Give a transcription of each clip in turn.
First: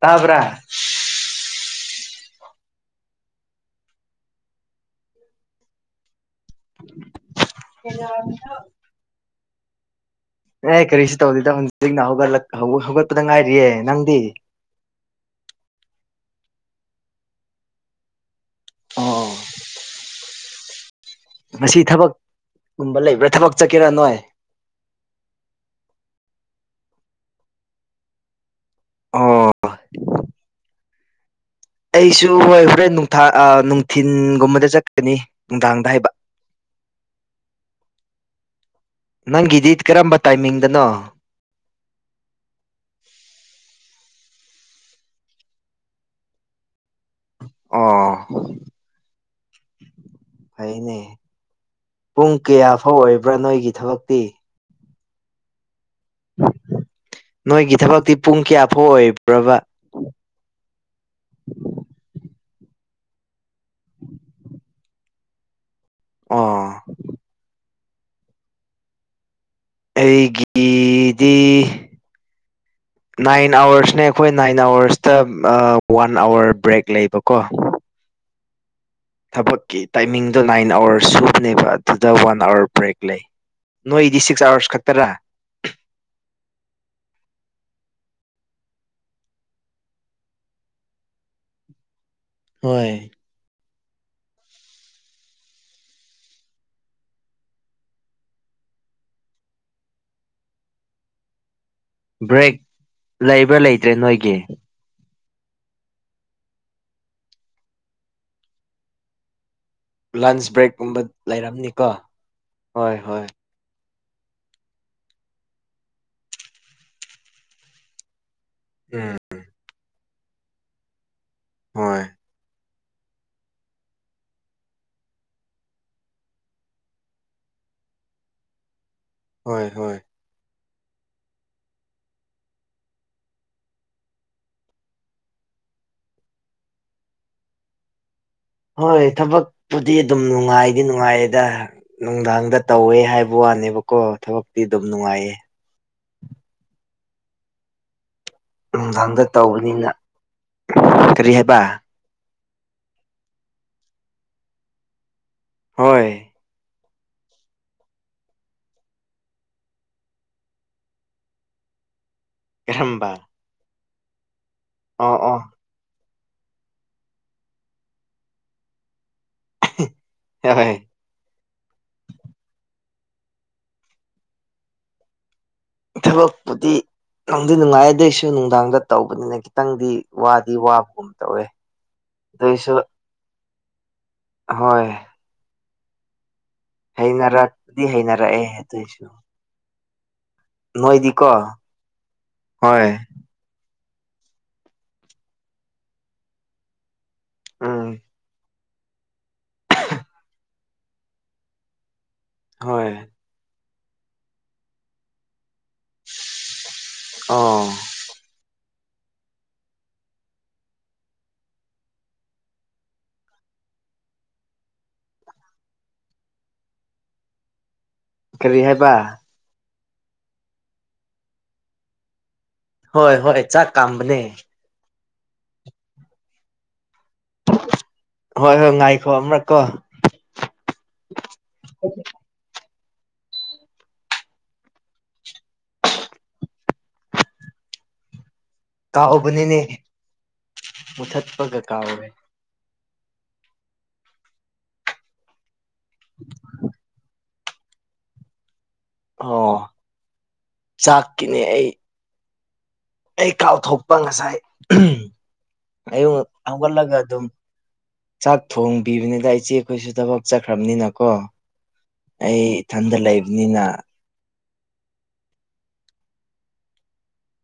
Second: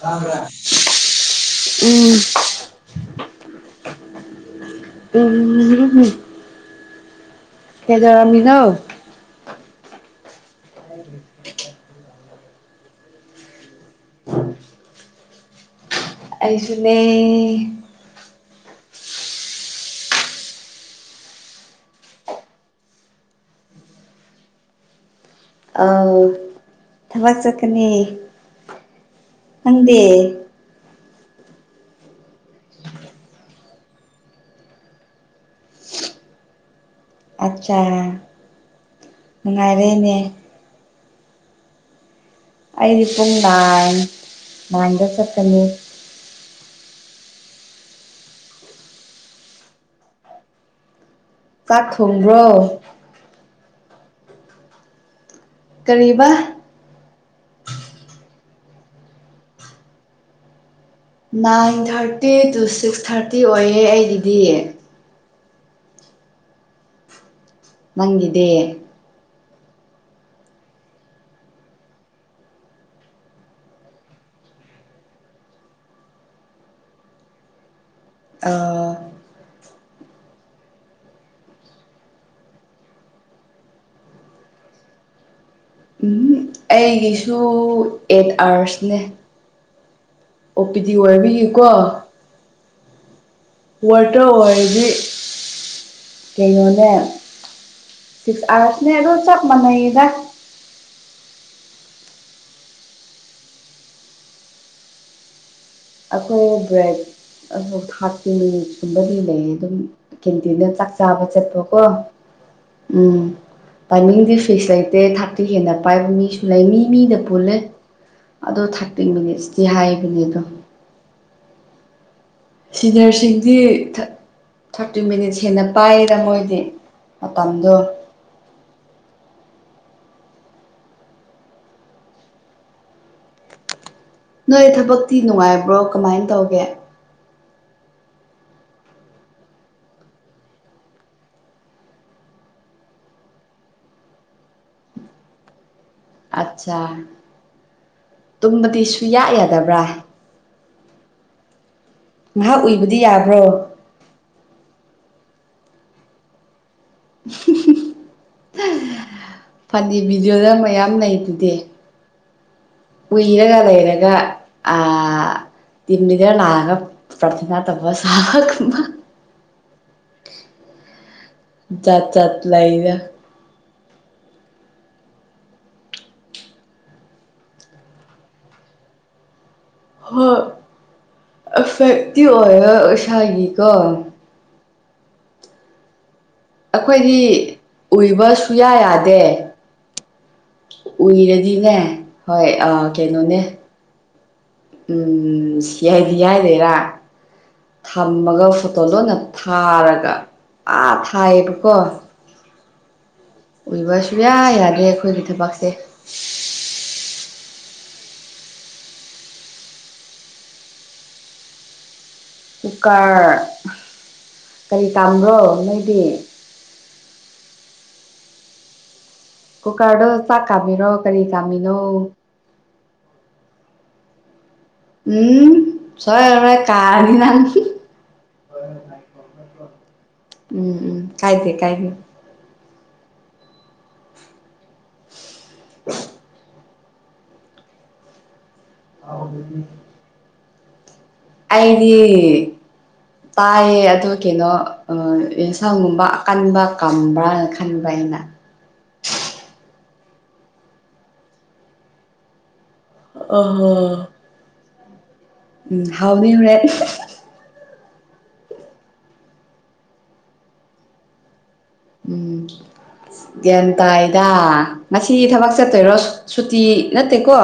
ꯁꯥꯕ꯭ꯔꯥ ꯇꯥꯕ꯭ꯔꯥ ꯎꯝ ꯎꯝ [unintelligible] ꯀꯩꯗꯧꯔꯝ ꯃꯤꯅꯣ ꯑꯦ ꯀꯔꯤꯁꯨ ꯇꯧꯗꯦꯗ ꯍꯧ ꯍꯧꯖꯤꯛꯅ ꯍꯧꯒꯠꯂꯛ ꯍꯧꯒꯠꯄꯗ ꯉꯥꯏꯔꯤꯌꯦ ꯅꯪꯗꯤ ꯑꯩꯁꯨꯅꯦ ꯑꯣ ꯃꯁꯤ ꯊꯕꯛꯀꯨꯝꯕ ꯂꯩꯕ꯭ꯔꯥ ꯊꯕꯛ ꯆꯠꯀꯦꯔꯥ ꯅꯣꯏ ꯑꯥꯎ ꯊꯕꯛ ꯆꯠꯀꯅꯤ ꯑꯣ ꯅꯪꯗꯤ ꯑꯩꯁꯨ ꯍꯣꯏ ꯍꯣꯔꯦꯟ ꯅꯨꯡꯊ ꯅꯨꯡꯊꯤꯟ ꯒꯨꯝꯕꯗ ꯆꯠꯀꯅꯤ ꯅꯨꯡꯗꯥꯡꯗ ꯍꯥꯏꯕ ꯑꯆꯥ ꯅꯪꯒꯤꯗꯤ ꯀꯔꯝꯕ ꯇꯥꯏꯃꯤꯡꯗꯅꯣ ꯑꯩꯗꯤ ꯄꯨꯡ ꯅꯥꯏꯟ ꯅꯥꯏꯟꯗ ꯆꯠꯀꯅꯤ ꯑꯣ ꯐꯩꯌꯦꯅꯦ ꯆꯥꯛ ꯄꯨꯡ ꯊꯣꯡꯕ꯭ꯔꯣ ꯀꯌꯥ ꯐꯥꯎ ꯑꯣꯏꯕ꯭ꯔꯥ ꯅꯣꯏꯒꯤ ꯊꯕꯛꯇꯤ ꯀꯔꯤꯕ ꯅꯣꯏꯒꯤ ꯊꯕꯛꯇꯤ ꯄꯨꯡ ꯀꯌꯥꯐꯥꯎ ꯑꯣꯏꯕ꯭ꯔꯕ nine thirty to six thirty ꯑꯣꯏꯌꯦ ꯑꯩꯒꯤꯗꯤ ꯑꯣ ꯅꯪꯒꯤꯗꯤ ꯑꯩꯒꯤꯗꯤ [inaudible] ꯅꯥꯏꯟ ꯑꯋꯥꯔꯁꯅꯦ ꯑꯩꯈꯣꯏ ꯅꯥꯏꯟ ꯑꯋꯥꯔꯁꯇ ꯑ ꯋꯥꯟ ꯑꯥꯋꯔ ꯕ꯭ꯔꯦꯛ ꯂꯩꯕꯀꯣ ꯑꯥ ꯊꯕꯛꯀꯤ ꯇꯥꯏꯃꯤꯡꯗꯣ ꯅꯥꯏꯟ ꯑꯋꯥꯔ ꯁꯨꯕꯅꯦꯕ ꯑꯗꯨꯗ ꯋꯥꯟ ꯑꯋꯥꯔ ꯕ꯭ꯔꯦꯛ ꯂꯩ ꯅꯣꯏꯗꯤ ꯁꯤꯛꯁ ꯑꯥꯋꯥꯔꯁ ꯈꯛꯇꯔꯥ ꯎꯨꯝ ꯍꯨꯝ ꯑꯩꯒꯤꯁꯨ ꯑꯦꯠ ꯑꯥꯋꯔꯁꯅꯦ ꯑꯣꯄꯤꯗꯤ ꯑꯣꯏꯕꯒꯤꯀꯣ ꯍꯣꯏ ꯋꯥꯔꯥꯗꯇ ꯑꯣꯏꯔꯗꯤ ꯀꯩꯅꯣꯗ ꯁꯤꯛꯁ ꯑꯋꯥꯔꯁꯅꯦ ꯑꯗꯣ ꯆꯞ ꯃꯥꯟꯅꯩꯗꯥ ꯕ꯭ꯔꯦꯛ ꯂꯩꯕ꯭ꯔꯥ ꯂꯩꯇ꯭ꯔꯦ ꯅꯣꯏꯒꯤ ꯑꯩꯈꯣꯏ ꯕ꯭ꯔꯦꯛ ꯑ ꯊꯥꯔꯇꯤ ꯃꯤꯅꯤꯠ ꯀꯨꯝꯕꯗꯤ ꯂꯩꯌꯦ ꯑꯗꯨꯝ ꯂꯟꯁ ꯀꯦꯟꯇꯤꯟꯗ ꯆꯥꯛ ꯕ꯭ꯔꯦꯛꯀꯨꯝꯕ ꯆꯥꯕ ꯆꯠꯄꯀꯣ ꯂꯩꯔꯝꯅꯤꯀꯣ ꯍꯣꯏ ꯎꯝ ꯍꯣꯏ ꯇꯥꯏꯃꯤꯡꯗꯤ ꯐꯤꯛꯁ ꯂꯩꯇꯦ ꯊꯥꯔꯇꯤ ꯍꯦꯟꯅ ꯄꯥꯏꯕ ꯃꯤꯁꯨ ꯂꯩ ꯃꯤ ꯃꯤꯗ ꯄꯨꯜꯂꯦ ꯑꯗꯣ ꯊꯥꯔꯇꯤ ꯎꯝ ꯃꯤꯅꯤꯠꯁꯇꯤ ꯍꯥꯏꯕꯅꯦ ꯑꯗꯣ ꯍꯣꯏ ꯁꯤꯅꯤꯌ꯭ꯥꯔꯁꯤꯡꯗꯤ ꯊꯥ ꯊꯥꯔꯇꯤ ꯃꯤꯅꯤꯠꯁ ꯍꯦꯟꯅ ꯄꯥꯏꯌꯦꯗ ꯃꯣꯏꯗꯤ ꯃꯇꯝꯗꯣ ꯍꯣꯏ ꯍꯣꯏ ꯅꯣꯏ ꯊꯕꯛꯇꯤ ꯅꯨꯡꯉꯥꯏꯕ꯭ꯔꯣ ꯀꯃꯥꯏ ꯇꯧꯒꯦ ꯍꯣꯏ ꯊꯕꯛꯄꯨꯗꯤ ꯑꯗꯨꯝ ꯅꯨꯡꯉꯥꯏꯗꯤ ꯅꯨꯡꯉꯥꯏꯌꯦꯗ ꯅꯨꯡꯗꯥꯡꯗ ꯇꯧꯋꯦ ꯍꯥꯏꯕ ꯋꯥꯅꯦꯕꯀꯣ ꯊꯕꯛꯇꯤ ꯑꯗꯨꯝ ꯅꯨꯡꯉꯥꯏꯌꯦ ꯑꯠꯆꯥ ꯇꯨꯝꯕꯗꯤ ꯅꯨꯡꯗꯥꯡꯗ ꯁꯨꯡꯌꯥ ꯌꯥꯗꯕ꯭ꯔꯥ ꯇꯧꯕꯅꯤꯅ ꯀꯔꯤ ꯍꯥꯏꯕ ꯉꯥꯏꯍꯥꯛ ꯎꯏꯕꯗꯤ ꯌꯥꯕ꯭ꯔꯣ ꯍꯣꯏ ꯐꯅꯤ ꯚꯤꯗꯤꯌꯣꯗ ꯃꯌꯥꯝ ꯂꯩꯗꯨꯗꯤ ꯀꯔꯝꯕ ꯎꯏꯔꯒ ꯂꯩꯔꯒ ꯑꯣ ꯑꯥ ꯑꯣ ꯇꯤꯝꯂꯤꯗꯔ ꯂꯥꯛꯑꯒ ꯄ꯭ꯔꯊꯅ ꯇꯧꯕ ꯁꯥꯕꯒꯨꯝꯕ ꯍꯤ ꯍꯣꯏ ꯖꯥꯠ ꯖꯥꯠ ꯂꯩꯗ ꯊꯕꯛꯄꯨꯗꯤ ꯅꯨꯡꯗꯤ ꯅꯨꯡꯉꯥꯏ ꯑꯗꯨꯏꯁꯨ ꯅꯨꯡꯗꯥꯡꯗ ꯇꯧꯕꯅꯤꯅ ꯈꯤꯇꯪꯗꯤ ꯍꯣꯏ ꯋꯥꯗꯤ ꯋꯥꯕꯒꯨꯝ ꯇꯧꯋꯦ ꯑꯗꯨꯏꯁꯨ ꯊꯥꯒꯤꯀꯣ ꯍꯣꯏ ꯑꯩꯈꯣꯏꯗꯤ ꯍꯩꯅꯔꯛꯄꯗꯤ ꯎꯏꯕ ꯍꯩꯅꯔꯛꯑꯦ ꯁꯨꯡꯌꯥ ꯑꯗꯨꯏꯁꯨ ꯌꯥꯗꯦ ꯅꯣꯏꯗꯤꯀꯣ ꯎꯏꯔꯗꯤꯅꯦ ꯍꯣꯏ ꯑꯥ ꯀꯩꯅꯣꯅꯦ ꯎꯝ ꯁꯤ ꯌꯥꯏꯗꯤ ꯍꯥꯏꯗꯣꯏꯔꯥ ꯎꯝ ꯊꯝꯃꯒ ꯐꯣꯇꯣ ꯂꯣꯟꯅ ꯊꯥꯔꯒ ꯑꯥ ꯊꯥꯏꯌꯦꯕꯀꯣ ꯍꯣꯏ ꯎꯏꯕ ꯁꯨꯡꯌꯥ ꯌꯥꯗꯦ ꯑꯩꯈꯣꯏꯒꯤ ꯊꯕꯛꯁꯦ ꯑꯣ ꯀꯨꯀꯔ ꯀꯔꯤ ꯀꯥꯝꯕ꯭ꯔꯣ ꯅꯣꯏꯗꯤ ꯀꯔꯤ ꯍꯥꯏꯕ ꯀꯨꯀꯔꯗꯣ ꯆꯥꯛ ꯀꯥꯝꯃꯤꯔꯣ ꯀꯔꯤ ꯀꯥꯝꯃꯤꯅꯣ ꯍꯣꯏ ꯍꯣꯏ ꯆꯥꯛ ꯀꯝꯕꯅꯦ ꯎꯝ ꯁꯣꯏꯔꯣꯏ ꯀꯥꯔꯗꯤ ꯅꯪ ꯍꯣꯏ ꯍꯣꯏ ꯉꯥꯏꯈꯣ ꯑꯃꯨꯔꯛꯀꯣ ꯎꯝ ꯎꯝ ꯀꯥꯏꯗꯦ ꯀꯥꯏꯗꯦ [unintelligible] ꯀꯥꯎꯕꯅꯤꯅꯦ ꯃꯨꯊꯠ ꯑꯩꯗꯤ ꯇꯥꯏꯌꯦ ꯑꯗꯨ ꯀꯤꯅꯣ ꯊꯝꯕ ꯀꯟꯕ ꯀꯥꯟꯗ ꯈꯟꯕ ꯑꯩꯅ ꯑꯣ ꯆꯥꯛꯄꯤꯔ‌ꯦ ꯑꯩ ꯑꯩ ꯑꯍꯣ ꯀꯥꯎꯊꯣꯛꯄ ꯉꯁꯥꯏ ꯎꯝ ꯑꯌꯨꯛ ꯍꯥꯎꯅꯤ ꯍꯣꯔꯦꯟ ꯍꯧꯒꯠꯂꯒ ꯗꯨꯝ ꯆꯥꯛ ꯊꯣꯡꯕꯤꯕꯅꯤꯗ ꯏꯆꯦ ꯈꯣꯏꯁꯨ ꯊꯕꯛ ꯆꯠꯈ꯭ꯔꯝꯅꯤꯅ ꯀꯣ ꯎꯝ ꯒ꯭ꯌꯥꯟ ꯇꯥꯏꯗ ꯉꯁꯤ ꯊꯕꯛ ꯆꯠꯇꯣꯏꯔꯣ ꯁꯨꯇꯤ ꯅꯠꯇꯦꯀꯣ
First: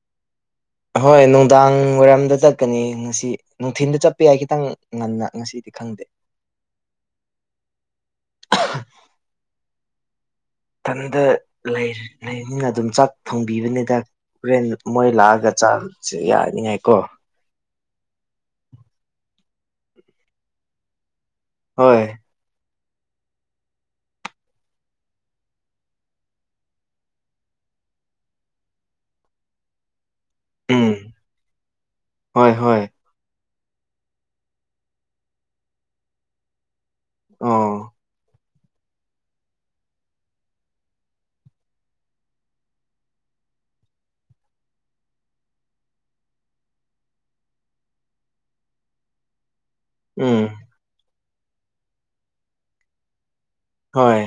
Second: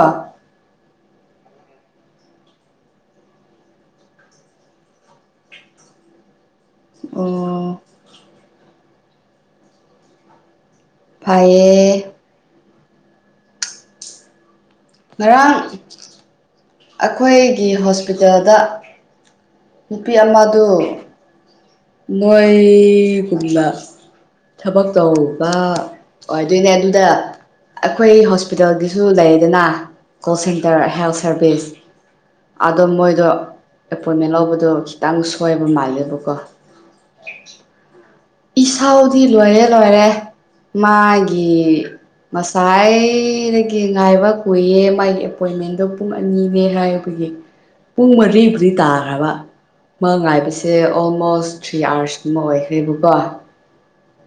ꯍꯣꯏ ꯅꯨꯡꯗꯥꯡ ꯋꯥꯏꯔꯝꯗ ꯆꯠꯀꯅꯤ ꯉꯁꯤ ꯅꯨꯡꯊꯤꯟꯗ ꯆꯠꯄ ꯌꯥꯏ ꯈꯤꯇꯪ ꯉꯟꯅ ꯁꯤꯗꯤ ꯈꯪꯗꯦ ꯑꯣ ꯊꯟꯗ ꯐꯩꯌꯦ ꯂꯩ ꯂꯩꯅꯤꯅ ꯑꯗꯨꯝ ꯆꯥꯛ ꯊꯣꯡꯕꯤꯕꯅꯤꯗ ꯍꯣꯔꯦꯟ ꯃꯣꯏ ꯂꯥꯛꯑꯒ ꯆꯥꯛ ꯁꯦ ꯌꯥꯅꯤꯉꯥꯏ ꯀꯣ ꯈꯣꯏꯒꯤ ꯍꯣꯁꯄꯤꯇꯥꯜ ꯗ ꯅꯨꯄꯤ ꯑꯃꯥꯗꯨ ꯍꯣꯏ ꯅꯣꯏ ꯒꯨꯝꯅ ꯊꯕꯛ ꯇꯧꯕ ꯑꯣꯏꯗꯣꯏꯅꯦ ꯑꯗꯨꯗ ꯑꯈꯣꯏ ꯍꯣꯁꯄꯤꯇꯥꯜ ꯒꯤꯁꯨ ꯂꯩꯗꯅ ꯀꯣꯜ ꯁꯦꯟꯇꯔ ꯎꯝ ꯍꯦꯜ ꯁꯥꯔꯚꯤꯁ ꯍꯣꯏ ꯑꯗꯣ ꯍꯣꯏ ꯃꯣꯏꯗꯣ ꯑꯦꯄꯣꯏꯃꯦꯟ ꯂꯧꯕꯗꯣ ꯈꯤꯇꯪ ꯁꯣꯏꯕ ꯃꯥꯜꯂꯦꯕꯀꯣ ꯑꯣ ꯏꯁꯧꯗꯤ ꯂꯣꯏꯔꯦ ꯂꯣꯏꯔꯦ ꯃꯥꯒꯤ ꯉꯁꯥꯏꯗꯒꯤ ꯉꯥꯏꯕ ꯀꯨꯏꯌꯦ ꯃꯥꯒꯤ ꯑꯦꯄꯣꯏꯃꯦꯟꯗꯣ ꯄꯨꯡ ꯑꯅꯤꯅꯦ ꯍꯥꯏꯌꯨ [unintelligible] ꯄꯨꯡ ꯃꯔꯤꯕꯨꯗꯤ ꯇꯥꯈ꯭ꯔꯕ ꯃꯥ ꯎꯝ ꯉꯥꯏꯕꯁꯦ ꯑꯣꯜꯃꯣꯁ ꯊ꯭ꯔꯤ ꯑꯋꯥꯔꯁ ꯀꯨꯝꯕ ꯑꯣꯏꯈ꯭ꯔꯦ ꯕꯀꯣ ꯍꯣꯏ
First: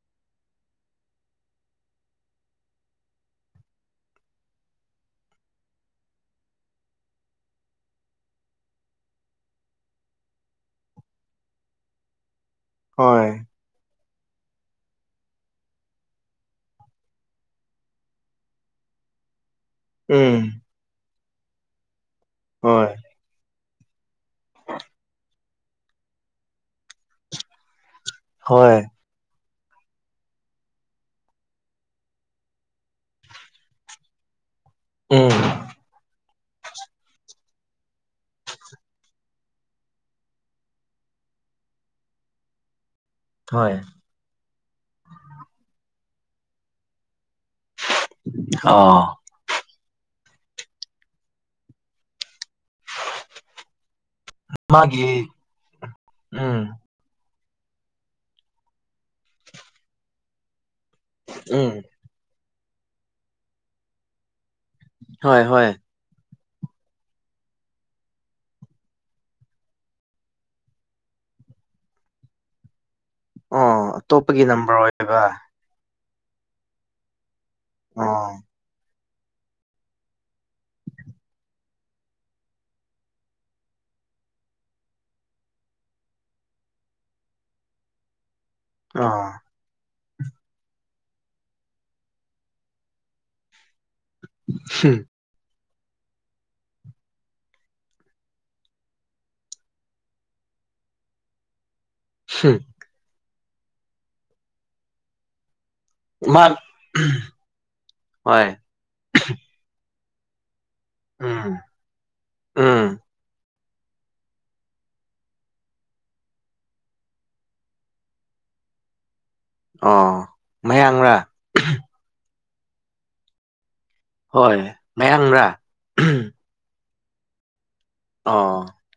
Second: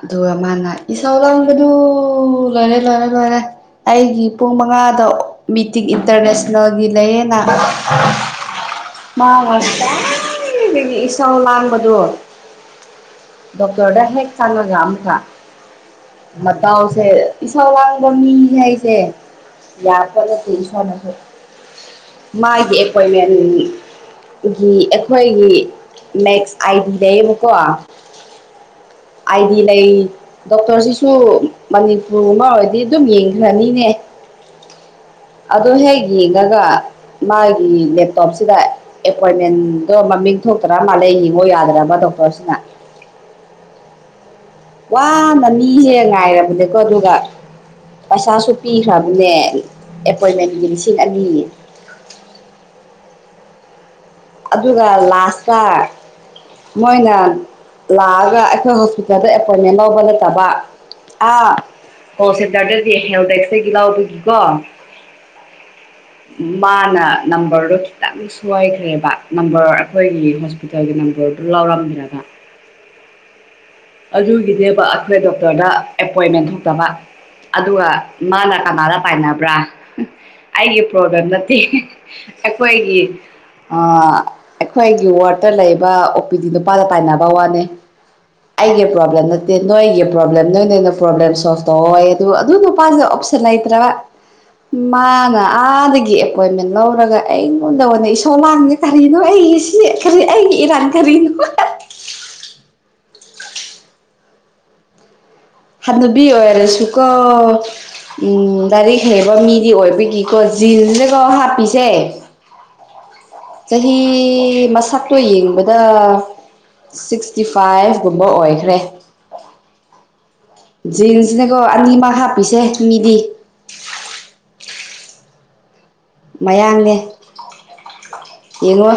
ꯑꯗꯨꯒ ꯃꯥꯅ ꯏꯁꯧ ꯂꯥꯡꯕꯗꯨ ꯂꯣꯏꯔꯦ ꯂꯣꯏꯔꯦ ꯂꯣꯏꯔꯦ ꯑꯩꯒꯤ ꯄꯨꯡ ꯃꯉꯥꯗꯣ ꯃꯤꯇꯤꯡ ꯏꯟꯇꯔꯅꯦꯁꯅꯦꯜꯒꯤ ꯂꯩꯌꯦꯅ ꯃꯥ ꯉꯁꯥꯏꯗꯒꯤ ꯏꯁꯧ ꯂꯥꯡꯕꯗꯣ ꯍꯣꯏ ꯗꯣꯛꯇꯔꯗ ꯍꯦꯛ ꯆꯪꯉꯒ ꯑꯃꯨꯛꯀ ꯃꯇꯥꯎꯁꯦ ꯏꯁꯧ ꯂꯥꯡꯕ ꯃꯤ ꯍꯥꯏꯁꯦ ꯌꯥꯄꯣꯠ ꯅꯠꯇꯦ ꯎꯝ ꯏꯁꯣꯔꯅꯁꯨ ꯃꯥꯒꯤ ꯍꯣꯏ ꯑꯦꯄꯣꯏꯃꯦꯟ ꯒꯤ ꯑꯩꯈꯣꯏꯒꯤ ꯃꯦꯛꯁ ꯑꯥꯏ ꯗꯤ ꯂꯩꯌꯦꯕꯀꯣ ꯍꯣꯏ ꯑꯥꯏꯗꯤ ꯂꯩ ꯗꯣꯛꯇꯔꯁꯤꯁꯨ ꯃꯅꯤꯄꯨꯔ ꯑꯃ ꯑꯣꯏꯔꯗꯤ ꯑꯗꯨꯝ ꯌꯦꯡꯈ꯭ꯔꯅꯤꯅꯦ ꯎꯝ ꯑꯗꯣ ꯍꯦꯛ ꯌꯦꯡꯉꯒ ꯃꯥꯒꯤ ꯂꯦꯞꯇꯣꯞꯁꯤꯗ ꯑꯦꯄꯣꯏꯟꯃꯦꯟꯗꯣ ꯃꯃꯤꯡ ꯊꯣꯛꯇ꯭ꯔ ꯃꯥꯜꯂꯦ ꯌꯦꯡꯉꯣ ꯌꯥꯗ꯭ꯔꯕ ꯗꯣꯛꯇꯔꯁꯤꯅ ꯍꯣꯏ ꯋꯥꯅ ꯃꯤꯁꯦ ꯉꯥꯏꯔꯕꯅꯦꯀꯣ ꯑꯗꯨꯒ ꯄꯩꯁꯥꯁꯨ ꯑꯣ ꯄꯤꯈ꯭ꯔꯕꯅꯦ ꯑꯦꯄꯣꯏꯟꯃꯦꯟꯒꯤ ꯂꯤꯁꯤꯡ ꯑꯅꯤ ꯑꯗꯨꯒ ꯃꯥꯒꯤ ꯂꯥꯁꯇ ꯎꯝ ꯃꯣꯏꯅ ꯂꯥꯛꯑꯒ ꯑꯩꯈꯣꯏ ꯍꯣꯁꯄꯤꯇꯥꯜꯗ ꯑꯦꯄꯣꯏꯟꯃꯦꯟ ꯂꯧꯕ ꯅꯠꯇꯕ ꯑꯥ ꯎꯝ ꯀꯣꯜ ꯁꯦꯜꯇꯔꯗꯒꯤ ꯍꯦꯜ ꯗꯦꯛꯁꯇꯒꯤ ꯂꯥꯎꯕꯒꯤꯀꯣ ꯍꯣꯏ ꯍꯣꯏ ꯃꯥꯅ ꯅꯝꯕꯔꯗꯣ ꯈꯤꯇꯪ ꯁꯣꯏꯈ꯭ꯔꯦꯕ ꯅꯝꯕꯔ ꯑꯩꯈꯣꯏꯒꯤ ꯍꯣꯁꯄꯤꯇꯥꯜꯒꯤ ꯅꯝꯕꯔꯗꯨ ꯂꯧꯔꯝꯗ꯭ꯔꯒ ꯑꯣ ꯑꯇꯣꯞꯄꯒꯤ ꯅꯝꯕꯔ ꯑꯗꯨꯒꯤꯅꯦꯕ ꯑꯣꯏꯕ ꯑꯩꯈꯣꯏ ꯗꯣꯛꯇꯔꯗ ꯑꯦꯄꯣꯏꯟꯃꯦꯟ ꯊꯣꯛꯇꯕ ꯑꯗꯨꯒ ꯑꯣ ꯃꯥꯅ ꯀꯅꯥꯗ ꯇꯥꯏꯅꯕ꯭ꯔꯥ ꯑꯩꯒꯤ ꯄ꯭ꯔꯣꯕ꯭ꯂꯦꯝ ꯅꯠꯇꯦ ꯑꯩꯈꯣꯏꯒꯤ ꯑ ꯑꯩꯈꯣꯏꯒꯤ ꯋꯥꯔꯠꯇ ꯂꯩꯕ ꯑꯣ ꯄꯤ ꯗꯤ ꯅꯨꯄꯥꯗ ꯇꯥꯏꯅꯕ ꯋꯥꯅꯦ ꯑꯩꯒꯤ ꯑꯣ ꯄ꯭ꯔꯣꯕ꯭ꯂꯦꯝ ꯅꯠ ꯇꯦ ꯅꯣꯏꯒꯤ ꯄ꯭ꯔꯣꯕ꯭ꯂꯦꯝ ꯅꯣꯏ ꯅ ꯑꯣꯏꯅ ꯄ꯭ꯔꯣꯕ꯭ꯂꯦꯝ ꯁ꯭ꯂꯣꯚ ꯇꯧꯑꯣꯌꯦ ꯑꯗꯨ ꯅꯨꯄꯥꯥꯁꯤꯅ ꯑꯣꯞꯁꯟ ꯂꯩꯇ꯭ꯔꯕ ꯍꯝ ꯃꯥꯅ ꯑꯥꯗꯒꯤ ꯑꯦꯄꯣꯏꯟꯃꯦꯟ ꯂꯧꯔꯒ ꯑꯩꯉꯣꯟꯗ ꯑꯣꯏꯅ ꯏꯁꯧ ꯂꯥꯡꯉꯦ ꯀꯔꯤꯅꯣ ꯑꯩꯒꯤ ꯁꯤ ꯁꯤ ꯀꯔꯤ ꯑꯩꯒꯤ ꯏꯔꯥꯟ ꯀꯔꯤꯅꯣ [unintelligible] ꯍꯥꯅꯨꯕꯤ ꯃꯥ ꯑꯣꯏꯔꯁꯨꯀꯣ ꯎꯝ ꯍꯣꯏ ꯂꯥꯏꯔꯤꯛ ꯍꯩꯕ ꯃꯤꯗꯤ ꯑꯣꯏꯕꯒꯤ ꯀꫭ ꯖꯤꯟꯁꯅꯤ ꯀꯣ ꯎꯝ ꯍꯥꯄꯄꯤꯁꯦ ꯎꯝ ꯆꯍꯤ ꯃꯁꯛꯇꯣ ꯌꯦꯡꯕꯗ ꯁꯤꯛꯁꯇꯤ ꯐꯥꯏꯚ ꯀꯨꯝꯕ ꯑꯣꯏꯈ꯭ꯔꯦ ꯑꯣ ꯃꯌꯥꯡꯔꯥ ꯖꯤꯟꯁꯅꯦꯀꯣ ꯑꯅꯤꯃꯛ ꯍꯥꯞꯄꯤꯁꯦ ꯃꯤꯗꯤ ꯍꯣꯏ ꯃꯌꯥꯡꯔꯥ ꯃꯌꯥꯡꯅꯦ ꯑꯣ ꯌꯦꯡꯉꯣ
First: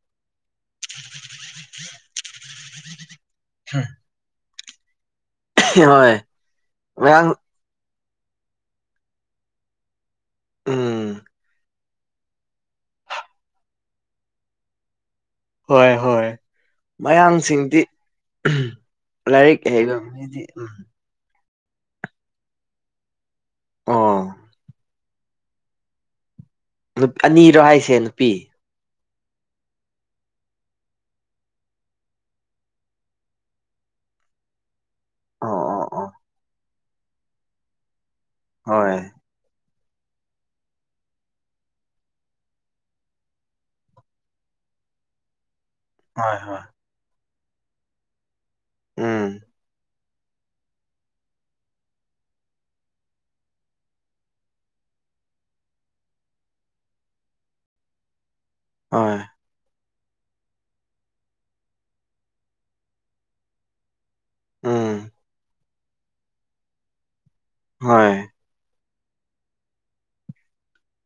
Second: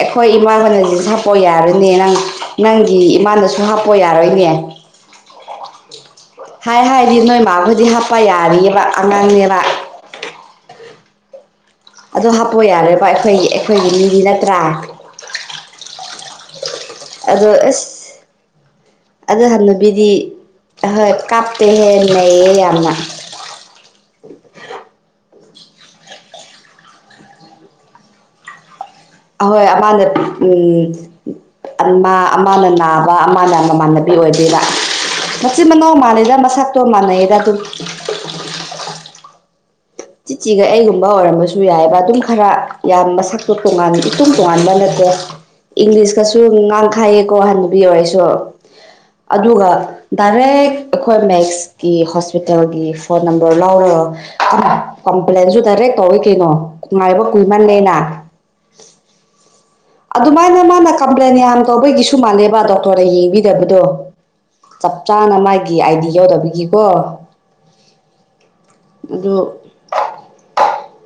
ꯑꯩꯈꯣꯏ ꯏꯃꯥꯅ ꯖꯤꯟꯁ ꯍꯥꯞꯄꯣ ꯌꯥꯔꯣꯏꯅꯦ ꯅꯪ ꯅꯪꯒꯤ ꯏꯃꯥꯅꯁꯨ ꯍꯥꯞꯄꯣ ꯌꯥꯔꯣꯏꯅꯦ ꯍꯣꯏ ꯍꯥꯏ ꯍꯥꯏꯗꯤ ꯃꯌꯥꯡ ꯅꯣꯏ ꯃꯥꯈꯣꯏꯗꯤ ꯍꯥꯞꯄ ꯌꯥꯔꯤꯑꯕ ꯑꯉꯥꯡꯅꯦꯕ ꯎꯝ ꯑꯗꯣ ꯍꯥꯞꯄꯣ ꯌꯥꯔꯦꯕ ꯑꯩꯈꯣꯏꯒꯤ ꯑꯩꯈꯣꯏꯒꯤ ꯃꯤꯗꯤ ꯅꯠꯇ꯭ꯔꯥ ꯍꯣꯏ ꯍꯣꯏ ꯑꯗꯣ ꯃꯌꯥꯡꯁꯤꯡꯗꯤ ꯑꯁ ꯑꯗꯨ ꯂꯥꯏꯔꯤꯛ ꯍꯩꯕ ꯍꯟꯅꯨꯕꯤꯗꯤ ꯃꯤꯗꯤ ꯎꯝ ꯑꯍꯣꯏ ꯀꯥꯞꯇꯦꯍꯦ ꯅꯩꯌꯦ ꯌꯥꯝꯅ ꯑꫭ ꯅꯨꯞ ꯑꯅꯤꯔꯣ ꯍꯥꯏꯁꯦ ꯅꯨꯄꯤ ꯑꯍꯣꯏ ꯑꯃꯅ ꯎꯝ ꯑꯃꯅ ꯅꯥꯕ ꯑꯃꯅ ꯃꯃꯥꯟꯅꯕꯤ ꯑꯣꯏꯗꯣꯏꯕ ꯑꯣ ꯃꯆꯤꯟ ꯑꯣ ꯃꯅꯥꯎ ꯑꯣ ꯃꯥꯜꯂꯦꯗ ꯃꯁꯛꯇꯣ ꯃꯥꯟꯅꯩꯗ ꯑꯗꯨꯝ ꯍꯣꯏ ꯆꯤꯠꯆꯦꯒ ꯑꯩꯒꯨꯝꯕ ꯑꯣꯏꯔꯝꯕꯁꯨ ꯌꯥꯏꯌꯦꯕ ꯑꯗꯨꯝ ꯈꯔ ꯌꯥꯝ ꯃꯁꯛꯇꯣ ꯇꯣꯉꯥꯟ ꯏꯇꯨꯝ ꯇꯣꯉꯥꯟꯕ ꯅꯠꯇꯦ ꯍꯣꯏ ꯏꯪꯂꯤꯁꯀꯁꯨ ꯍꯣꯏ ꯉꯥꯡꯊꯌꯦ ꯀꯣ ꯍꯥꯅꯨꯕꯤ ꯑꯣꯏꯔꯁꯨ ꯎꯝ ꯑꯗꯨꯒ ꯗꯥꯏꯔꯦꯛ ꯑꯈꯣꯏ ꯃꯦꯛꯁꯀꯤ ꯍꯣꯁꯄꯤꯇꯥꯜꯒꯤ ꯐꯣꯟ ꯅꯝꯕꯔ ꯂꯧꯔꯣ ꯀꯝꯄ꯭ꯂꯦꯟꯁꯨ ꯗꯥꯏꯔꯦꯛ ꯇꯧꯋꯤ ꯀꯩꯅꯣ ꯉꯥꯏꯕ ꯀꯨꯏꯃꯜꯂꯦꯅ ꯍꯣꯏ ꯑꯗꯨꯃꯥꯏꯅ ꯃꯥꯅ ꯀꯝꯄ꯭ꯂꯦꯟ ꯌꯥꯝ ꯇꯧꯕꯒꯤꯁꯨ ꯃꯥꯜꯂꯦꯕ ꯗꯣꯛꯇꯔꯅ ꯌꯦꯡꯕꯤꯗꯕꯗꯣ ꯆꯞ ꯎꯝ ꯆꯥꯅ ꯃꯥꯒꯤ ꯑꯥꯏꯗꯤ ꯌꯧꯗꯕꯤꯒꯤꯀꯣ ꯍꯣꯏ ꯑꯗꯣ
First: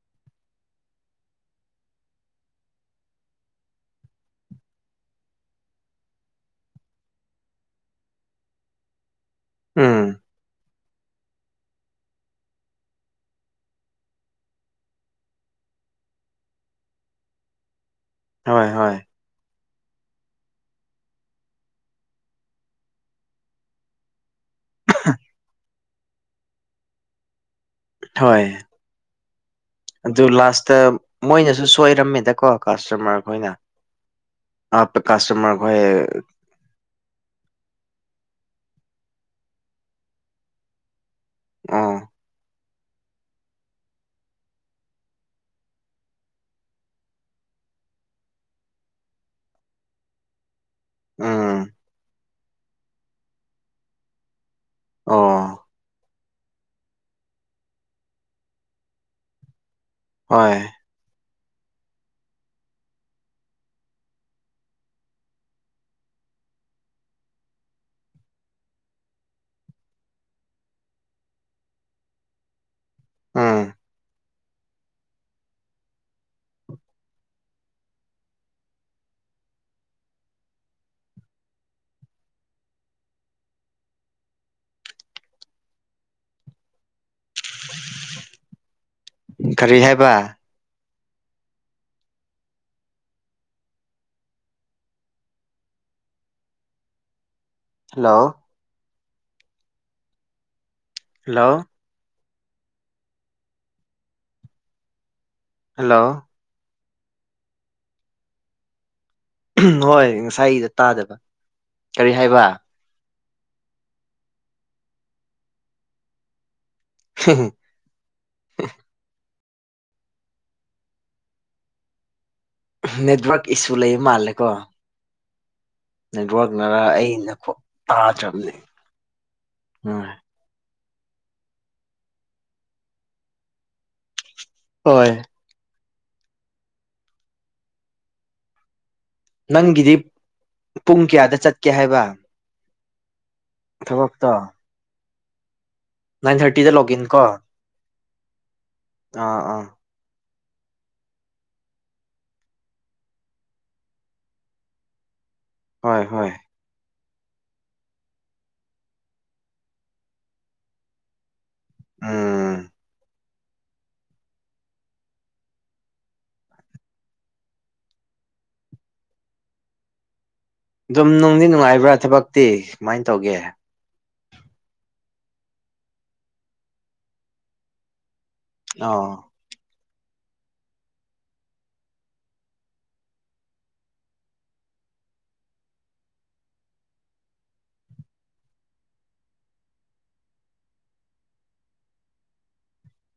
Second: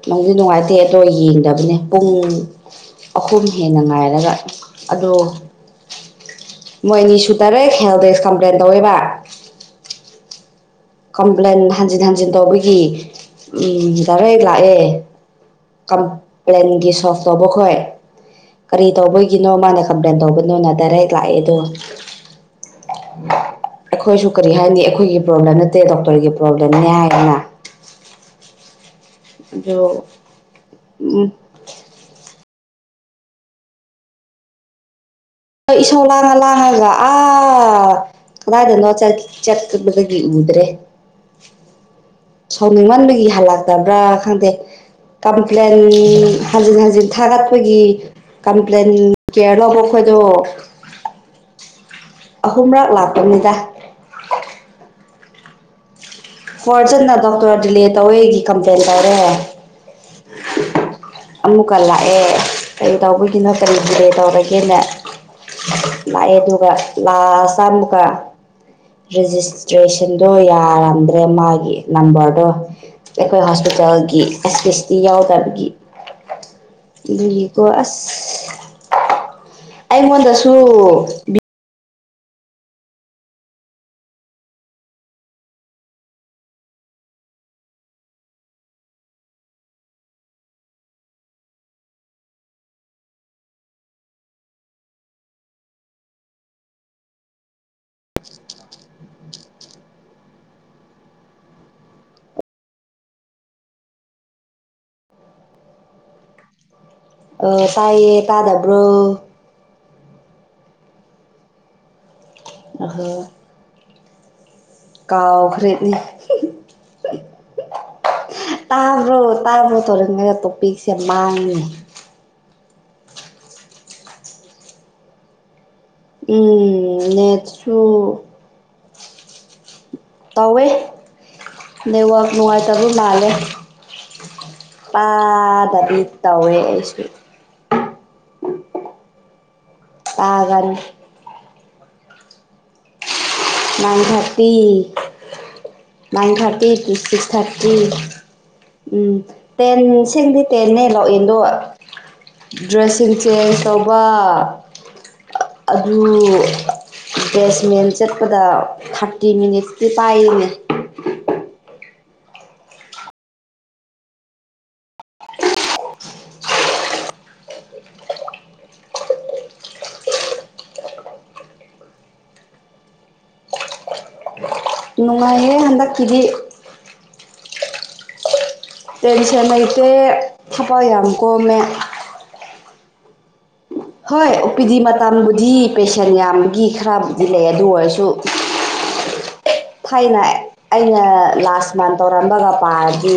ꯅꯨꯗꯤ ꯅꯨꯡꯉꯥꯏꯇꯦ ꯑꯗꯣ ꯌꯦꯡꯗꯕꯅꯦ ꯄꯨꯡ ꯑꯍꯨꯝ ꯍꯦꯟꯅ ꯉꯥꯏꯔꯒ ꯑꯗꯣ ꯃꯣꯏꯅꯤꯁꯨ ꯗꯥꯏꯔꯦꯛ ꯍꯦꯜꯗꯦꯛꯁ ꯀꯝꯄ꯭ꯂꯦꯟ ꯇꯧꯋꯦꯕ ꯎꯝ ꯀꯝꯄ꯭ꯂꯦꯟ ꯍꯟꯖꯤꯟ ꯍꯟꯖꯤꯟ ꯇꯧꯕꯒꯤ ꯎꯝ ꯗꯥꯏꯔꯦꯛ ꯂꯥꯛꯑꯦ ꯀꯝꯄ꯭ꯂꯦꯟꯒꯤ ꯁꯣꯐ ꯇꯧꯕ ꯈꯣꯏ ꯍꯣꯏ ꯀꯔꯤ ꯍꯣꯏ ꯇꯧꯕꯩ ꯒꯤꯅꯣ ꯃꯥꯅ ꯀꯝꯄ꯭ꯂꯦꯟ ꯇꯧꯕꯅꯣꯅ ꯗꯥꯏꯔꯦꯛ ꯂꯥꯛꯑꯦ ꯑꯗꯣ ꯑꯩꯈꯣꯏꯁꯨ ꯀꯔꯤ ꯍꯥꯏꯅꯤ ꯑꯩꯈꯣꯏꯒꯤ ꯄ꯭ꯔꯣꯕ꯭ꯂꯦꯝ ꯅꯠꯇꯦ ꯗꯣꯛꯇꯔꯒꯤ ꯄ꯭ꯔꯣꯕ꯭ꯂꯦꯝꯅꯦ ꯍꯥꯏꯗꯅ ꯍꯣꯏ ꯑꯗꯨ ꯂꯥꯁꯇ ꯎꯝ ꯃꯣꯏꯅꯁꯨ ꯁꯣꯏꯔꯝꯃꯦꯗ ꯀꯣ ꯀ꯭ꯔꯁꯇꯝꯃꯔ ꯈꯣꯏꯅ [unintelligible] ꯑꯩꯏꯁꯨ ꯋꯥꯅ ꯂꯥꯡꯉ ꯂꯥꯡꯉ ꯂꯥ ꯑꯥ ꯀꯥꯗꯥꯏꯗꯅꯣ ꯆꯠ ꯆꯠꯄꯗꯒꯤ ꯎꯗ꯭ꯔꯦ ꯑꯥ ꯁꯥꯎꯅꯤꯡꯃꯟꯕꯒꯤ ꯍꯜꯂꯛꯇꯕ꯭ꯔꯥ ꯈꯪꯗꯦ ꯀꯝꯄ꯭ꯂꯦꯟ ꯍꯟꯖꯤꯟ ꯍꯟꯖꯤꯟ ꯊꯥꯔꯛꯄꯒꯤ ꯀꯝꯄ꯭ꯂꯦꯟ [unintelligible] ꯑꯗꯣ ꯎꯝ ꯑꯍꯨꯝꯔꯛ ꯂꯥꯛꯄꯅꯤꯗ ꯑꯣ ꯐꯥꯔꯁꯇꯅ ꯗꯣꯛꯇꯔ ꯗꯤꯜꯂꯦ ꯇꯧꯋꯦꯒꯤ ꯀꯝꯄ꯭ꯂꯦꯟ ꯇꯧꯔꯦ ꯍꯣꯏ ꯑꯃꯨꯛꯀ ꯂꯥꯛꯑꯦ ꯀꯔꯤ ꯇꯧꯕꯒꯤꯅꯣ ꯀꯔꯤ ꯗꯤꯂꯦ ꯇꯧꯔꯒꯦꯅ ꯂꯥꯛꯑꯦ ꯑꯗꯨꯒ ꯂꯥꯁꯇ ꯑꯃꯨꯛꯀ ꯔꯦꯖꯤꯁꯇ꯭ꯔꯦꯁꯟꯗꯣ ꯌꯥꯔꯝꯗ꯭ꯔꯦ ꯃꯥꯒꯤ ꯅꯝꯕꯔꯗꯣ ꯑꯩꯈꯣꯏ ꯎꯝ ꯍꯣꯁꯄꯤꯇꯥꯜꯒꯤ ꯑꯦꯁꯄꯤꯁꯇꯤ ꯌꯥꯎꯗꯕꯒꯤ ꯑꯗꯨꯒꯤ ꯀꯣ ꯑꯁ ꯑꯩꯉꯣꯟꯗꯁꯨ ꯀꯔꯤ ꯍꯥꯏꯕ ꯍꯜꯂꯣ ꯍꯜꯂꯣ ꯍꯜꯂꯣ ꯑꯣ ꯇꯥꯏꯌꯦ ꯇꯥꯗꯕ꯭ꯔꯣ ꯍꯣꯏ ꯉꯁꯥꯏꯒꯤꯗꯣ ꯇꯥꯗꯕ ꯀꯔꯤ ꯍꯥꯏꯕ [unintelligible] ꯀꯥꯎꯈ꯭ꯔꯦꯅꯦ [unintelligible] [unintelligible] ꯇꯥꯕ꯭ꯔꯣ ꯇꯥꯕ꯭ꯔꯣ ꯇꯧꯔꯤꯉꯩꯗ ꯇꯣꯛꯄꯤꯁꯦ ꯃꯥꯡꯉꯦ ꯅꯦꯠꯋꯔꯛ ꯏꯁꯨ ꯂꯩꯕ ꯃꯥꯜꯂꯦꯀꯣ ꯅꯦꯠꯋꯔꯛꯅꯔ ꯎꯝ ꯑꯩꯅ ꯗꯣ ꯅꯦꯠꯁꯨ ꯇꯥꯗ꯭ꯔꯕꯅꯦ ꯎꯝ ꯇꯧꯋꯦ ꯅꯦꯠꯋꯔꯛ ꯅꯨꯡꯉꯥꯏꯇꯕ ꯃꯥꯜꯂꯦ ꯍꯣꯏ ꯄꯥꯗꯕꯤ ꯇꯧꯋꯦ ꯑꯩꯁꯨ ꯅꯪꯒꯤꯗꯤ ꯇꯥꯒꯅꯤ ꯄꯨꯡ ꯀꯌꯥꯗ ꯆꯠꯀꯦ ꯍꯥꯏꯕ ꯊꯕꯛꯇꯣ ꯅꯥꯏꯟꯊꯥꯔꯇꯤ ꯅꯥꯏꯟ ꯊꯥꯔꯇꯤ ꯊꯥꯔꯇꯤꯗ ꯇꯨ ꯂꯣꯒꯏꯟ ꯀꯣ ꯁꯤꯛꯁ ꯊꯥꯔꯇꯤ ꯎꯝ ꯑꯥ ꯑꯥ ꯇꯦꯟ ꯁꯦꯡꯗꯤ ꯇꯦꯟꯅꯦ ꯂꯣꯛꯏꯟꯗꯣ ꯗ꯭ꯔꯦꯁꯤꯡ ꯆꯦꯟꯖ ꯇꯧꯕ ꯑꯗꯨ ꯍꯣꯏ ꯍꯣꯏ ꯕꯦꯁꯃꯦꯟ ꯆꯠꯄꯗ ꯊꯥꯔꯇꯤ ꯃꯤꯅꯤꯠꯁꯇꯤ ꯄꯥꯏꯌꯦꯅꯦ ꯎꯝ ꯗꯨꯝ ꯅꯨꯡꯗꯤ ꯅꯨꯡꯉꯥꯏꯕ꯭ꯔꯥ ꯊꯕꯛꯇꯤ ꯀꯃꯥꯏꯟ ꯇꯧꯒꯦ ꯅꯨꯡꯉꯥꯏꯌꯦ ꯍꯟꯗꯛꯀꯤꯗꯤ ꯑꯣ ꯇꯦꯟꯁꯟ ꯂꯩꯇꯦ ꯊꯕꯛ ꯌꯥꯝ ꯀꯣꯝꯃꯦ ꯍꯣꯏ ꯑꯣ ꯄꯤ ꯗꯤ ꯃꯇꯝꯕꯨꯗꯤ ꯄꯦꯁꯦꯟ ꯌꯥꯝꯕꯒꯤ ꯈꯔꯕꯨꯗꯤ ꯂꯩꯌꯦ ꯑꯗꯨ ꯑꯣꯏꯔꯁꯨ ꯊꯥꯏꯅ ꯑꯩꯅ ꯂꯥꯁ ꯃꯟ ꯇꯧꯔꯝꯕꯒ ꯄꯥꯔꯗꯤ